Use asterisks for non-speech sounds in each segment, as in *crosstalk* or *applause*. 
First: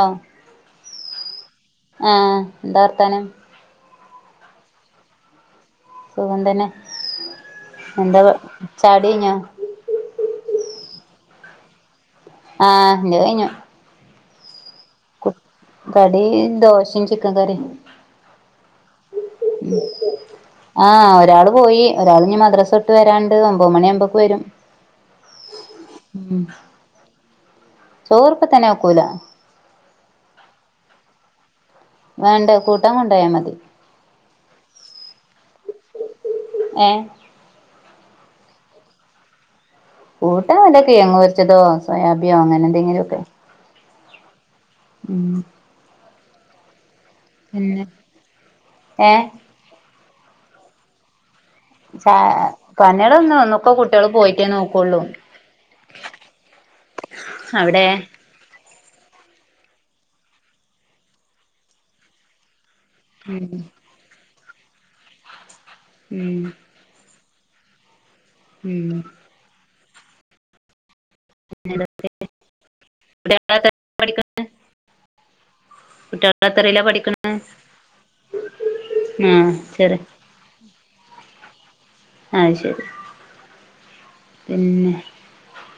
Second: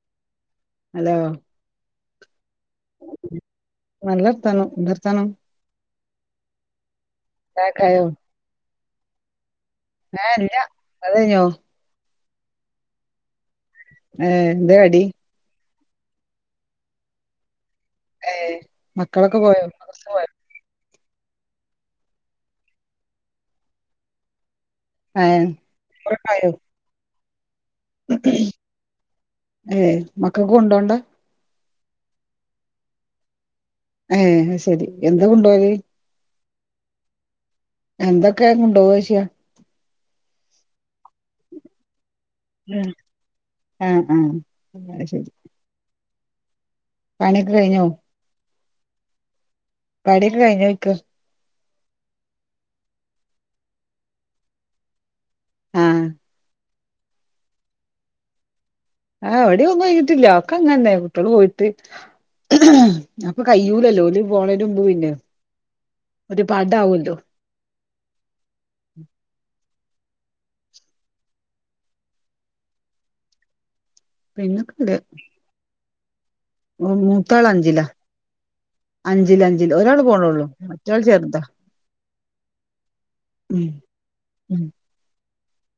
അ hello ആ എന്താ വർത്താനം നല്ലർത്തനം എന്തർത്താനം സുഖം തന്നെ ചായക്കായോ എന്താ ചായുടി കഴിഞ്ഞൊ ഏ ഇല്ല ഇങ്ങൾതഴിഞ്ഞോ ആ ൻ്റേ കഴിഞ്ഞു ഏന്തേ കടി കടി ദോശിം ചിക്കൻ കറിം ഏ മക്കളൊക്കെ പോയോ മദ്രസ് പോയോ ആ ഒരാള് പോയി ഒരാള് ഞ്ഞ് മദ്രസ്ട്ട് വരാണ്ട് ഒമ്പത് മണി ആവുമ്പോക്ക് വരും ഏം ചോറൊക്കായൊ ചോർ പ്പതന്നെ വെക്കൂല മക്കക്ക് കൊണ്ടോണ്ട വേണ്ട കൂട്ടാകൊണ്ടായ മതി ഏ ശരി എന്താ കൊണ്ടോവല് ഏ എന്തൊക്കെ കൊണ്ടോവോശിയ കൂട്ടാ വല്ല കിഴങ്ങ് വെച്ചതോ സോയാബി അങ്ങനെ ന്തെങ്കിലൊക്കെ ആ അ അത് ശരി പണിയൊക്കെ കഴിഞ്ഞോ ഏ പണിയൊക്കെ കഴിഞ്ഞോയ്ക്ക ചായ പണ്യളൊന്നും ഒക്കെ കുട്ട്യാള് പോയിട്ടേ നോക്കൊള്ളൂ ആ അവടെ ആ എവട്യൊന്നും കഴിഞ്ഞിട്ടില്ല ഒക്കെ അങ്ങൻന്നെ കുട്ട്യള് പോയിട്ട് അപ്പൊ ഉം കയ്യൂലല്ലോ ഓല് പോണന്റെ മുമ്പ് പിന്നെ ഒരു ഉം പടാവുല്ലോ ഉം *unintelligible* പിന്നക്കണ്ട് കുട്ടികളെത്രയിലാ ഓ, പഠിക്കണെ മൂത്താളഞ്ചിലാ അഞ്ചില്, ആഹ് അഞ്ചില് ഒരാൾ ചെറി പോണുള്ളൂ. മറ്റേയാൾ ചെറുതാ ആ, ശരി പിന്നെ..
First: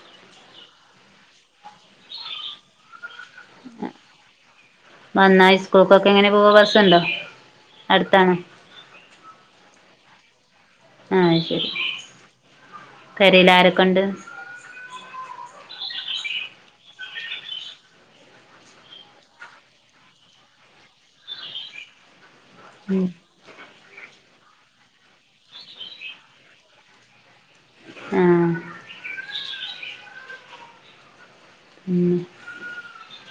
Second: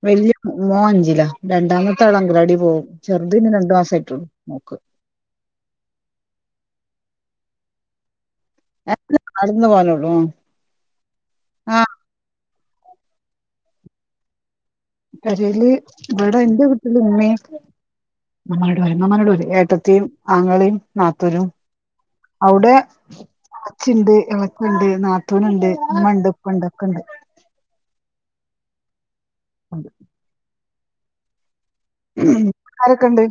വലിയ മോനഞ്ചിലാ രണ്ടാമത്തെയാള് അംഗൻവാടിയിൽ പോകും. ചെറുത് പിന്നെ രണ്ടു മാസമായിട്ടുള്ളൂ മോക്ക് വന്നാൽ സ്കൂൾക്കൊക്കെ എങ്ങനെപോവും ബസുണ്ടോ അടുത്താണോ എ. ഇവിടുന്ന് നടന്നുപോകാനുള്ളൂ ആശരി പെരയിലാ രൊക്കെണ്ട്. കരയിലിവിടെയെന്റെ വീട്ടില് ഉമ്മയും ഏട്ടത്തിയും ആങ്ങളയും നാത്തൂനും ഉം അവിടെയച്ചിണ്ട് എള ച്ചിണ്ട്. നാത്തൂനുണ്ട്. ഉമ്മായുണ്ടാപ്പാ യുണ്ട്. ഒക്കെയുണ്ട് ആ അത് ഉം ആരൊക്കെയുണ്ട്.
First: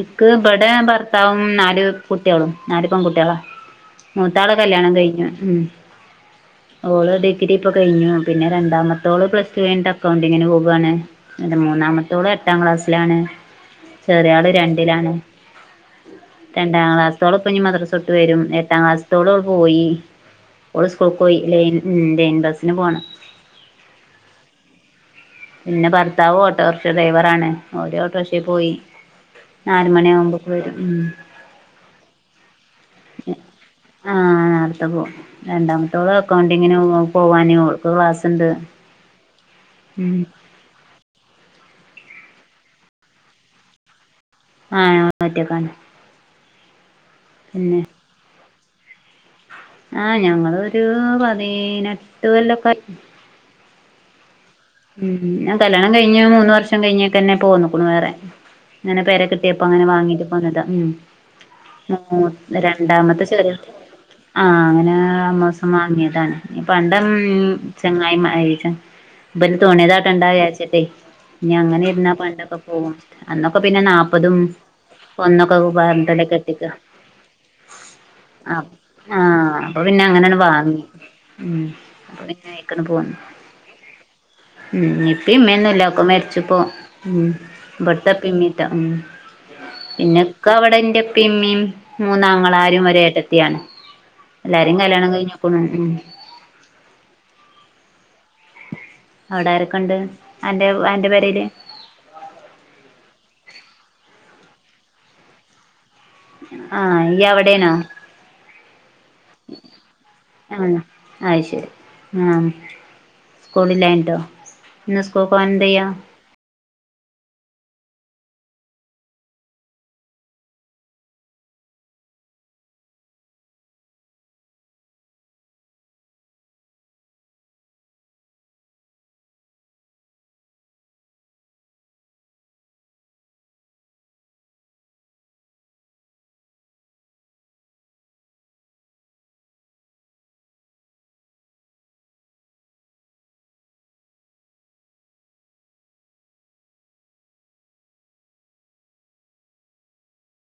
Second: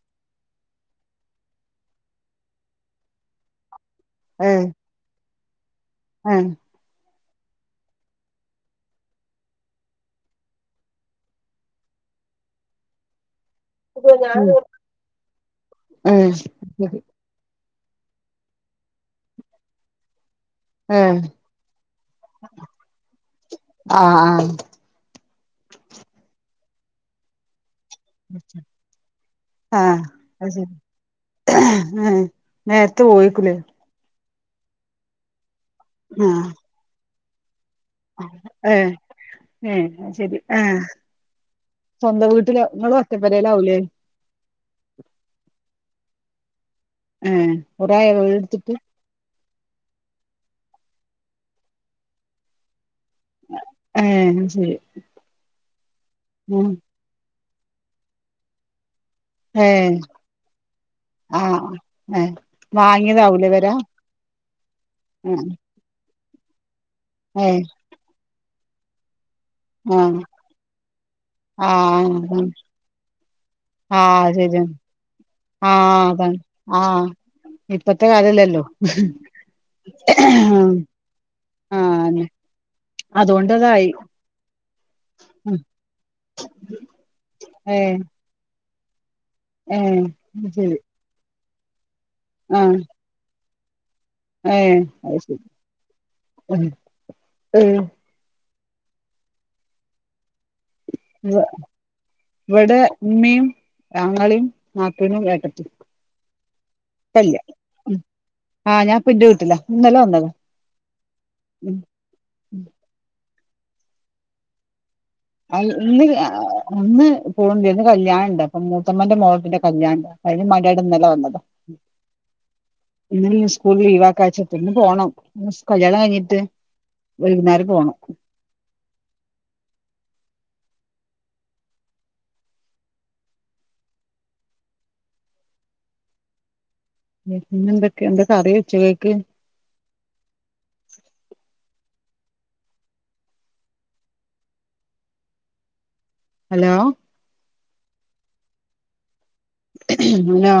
ഇക്കിവിടെ ഭർത്താവും നാലുകുട്ടികളും. നാലു പെൺകുട്ടികളാ.. ഏ മൂത്താളുകല്ല്യാണം കഴിഞ്ഞതാ ഉം ഏ ഓള്, ഡി ഗ്രി ഇപ്പംകഴിഞ്ഞു. പിന്നെ രണ്ടാമത്തോളുപ്ലസ് ടു കഴിഞ്ഞ്അക്കൗണ്ടിങ്ങിനുപോകുവാണ്, പിന്നെ മൂന്നാമത്തോള്.. പത്താം ക്ലാസ്സിലാണ് ചെറിയാളുരണ്ടിലാണ്. ഏ രണ്ടാംക്ലാസ്ത്തോളൊപ്പനിമദ്റസ് ട്ട് വരും. എട്ടാം ക്ലാസത്തോളുപോയി ഓള് ഏ സ്കൂൾ പോയി, ലൈൻ ഉം.. ലൈൻ ബസിനുപോണം. ആ ആ പിന്നെ. ഭർത്താവ് ഓട്ടോറിക്ഷ ഡ്രൈവറാ ണ്. ഓര് ഓട്ടോറിക്ഷയിൽ പോയി ആ.. നാല് മണിയാകുമ്പോക്ക് അതു ശരി വരും ഉം ഏ.. നേരത്തെ പോയിക്കൂലേ ആ... നേരത്തെപോകും. രണ്ടാമത്തോള്അക്കൗണ്ടിങ്ങിനുപോവാനേയുള്ളൂ ഏ.. ഏ.. ഉം ശരി ആ.. സ്വന്തം വീട്ടിലെപ്പിളും ഒറ്റപ്പുരയിലാവൂലേ ആ പറ്റിയതുതന്നെ ഏ കെറെ ആ യോ വീട് ട്ത്ത്ട്ട് ആ ഞങ്ങളൊരു പതിനെട്ടുകൊല്ലക്കെ ആയി ഏ ഉം ഞാൻകല്യാണം കഴിഞ്ഞു ഉം മൂന്നുവർഷം കഴിഞ്ഞിട്ടന്നെ പോന്നുക്ണു വേറെ ങ്ങനെ പെരകിട്ടിയപ്പോ ങ്ങനെ ഏഹ് വാങ്ങിട്ട് പോന്നതാ ഉം.. ആഹ് ഏഹ് മൂത്ത രണ്ടാമത്തെ വാങ്ങിയതാവൂലേ ചെറിയ പെര ആ ഏഹ് അങ്ങനെആമാസം വാങ്ങിയതാണ്. പണ്ടം ഏഹ് ചങ്ങായിമാരെ *unintelligible* ബന് തോന്നിയതാക്കണ്ടാ വിചാരിച്ചിട്ടേ ഇനി അങ്ങനെയിരുന്നാ പണ്ടൊക്കെ പോകും. അന്നൊക്കെ പിന്നെ ആ നാപ്പതും ശരി ആണ് ഒന്നൊക്കെ ആ പറഞ്ഞിട്ടല്ലേ അതാണ് കെട്ടിക്ക ആ ഇപ്പത്തെ കാലല്ലല്ലോ ആഹ് ആഹ് അപ്പൊ പിന്നെ ആ അങ്ങനെയാണ് വാങ്ങി ഉം അ അപ്പൊ അന്നെ പിന്നെ അയിക്കണ് പോന്നു അതുകൊണ്ടതായി ഉം ഇപ്പയുമ്മയുംമെല്ലാ ഒക്കെ മരിച്ചപ്പോ ഉം ഏഹ് ഇവിടുത്തപ്പമ്മീട്ടോ ഉം ഏഹ് അത് ശരി പിന്നൊക്കയവിടെ യെന്റുപ്പയുമ്മയീം മൂന്നാങ്ങളമാരും ഒരേ ട്ടത്തിയുമാണ്. ഏ അതുശരി ഉം ഉം ഉം അവിടയാരൊക്കെയുണ്ട് അൻ ഇവിടു. മ്മയും ആങ്ങളയും നാത്തൂനുമേട്ടത്തിയും ആ.. നീ അവിടെയാണോ ആ.. ഞാനിപ്പന്റെ വീട്ടിലാ, ഇന്നല്ലേവന്നത്. ആഹ് അത് ശരി ഉം ആഹ് സ്കൂളില്ലാഞ്ഞിട്ടോ ഇന്ന് സ്കൂൾക്ക് പോവാൻ അ, എന്തെയ്യാ ഇന്നില്ല. ഇന്ന് പോണ്ടന്ന്, കല്യാണിണ്ട്, അപ്പൊ മൂത്തമ്മന്റെ, മോളെ കുട്ടിന്റെ, കല്യാണണ്ട്, അപ്പൊ അയ്‌നുംമാണ്ടി ന്നലെ, വന്നത. ഇന്നിന്നെ, സ്കൂൾ, ലീവാക്കാച്ചിട്ട് ന്ന്, പോണം, ന്ന്, കല്യാണം, കഴിഞ്ഞിട്ട് വൈകുന്നേരം, പോണം. പിന്നെ, എന്തൊക്കെ, എന്ത കറി വെച്ചത് അയിക് ഹലോ. ഹലോ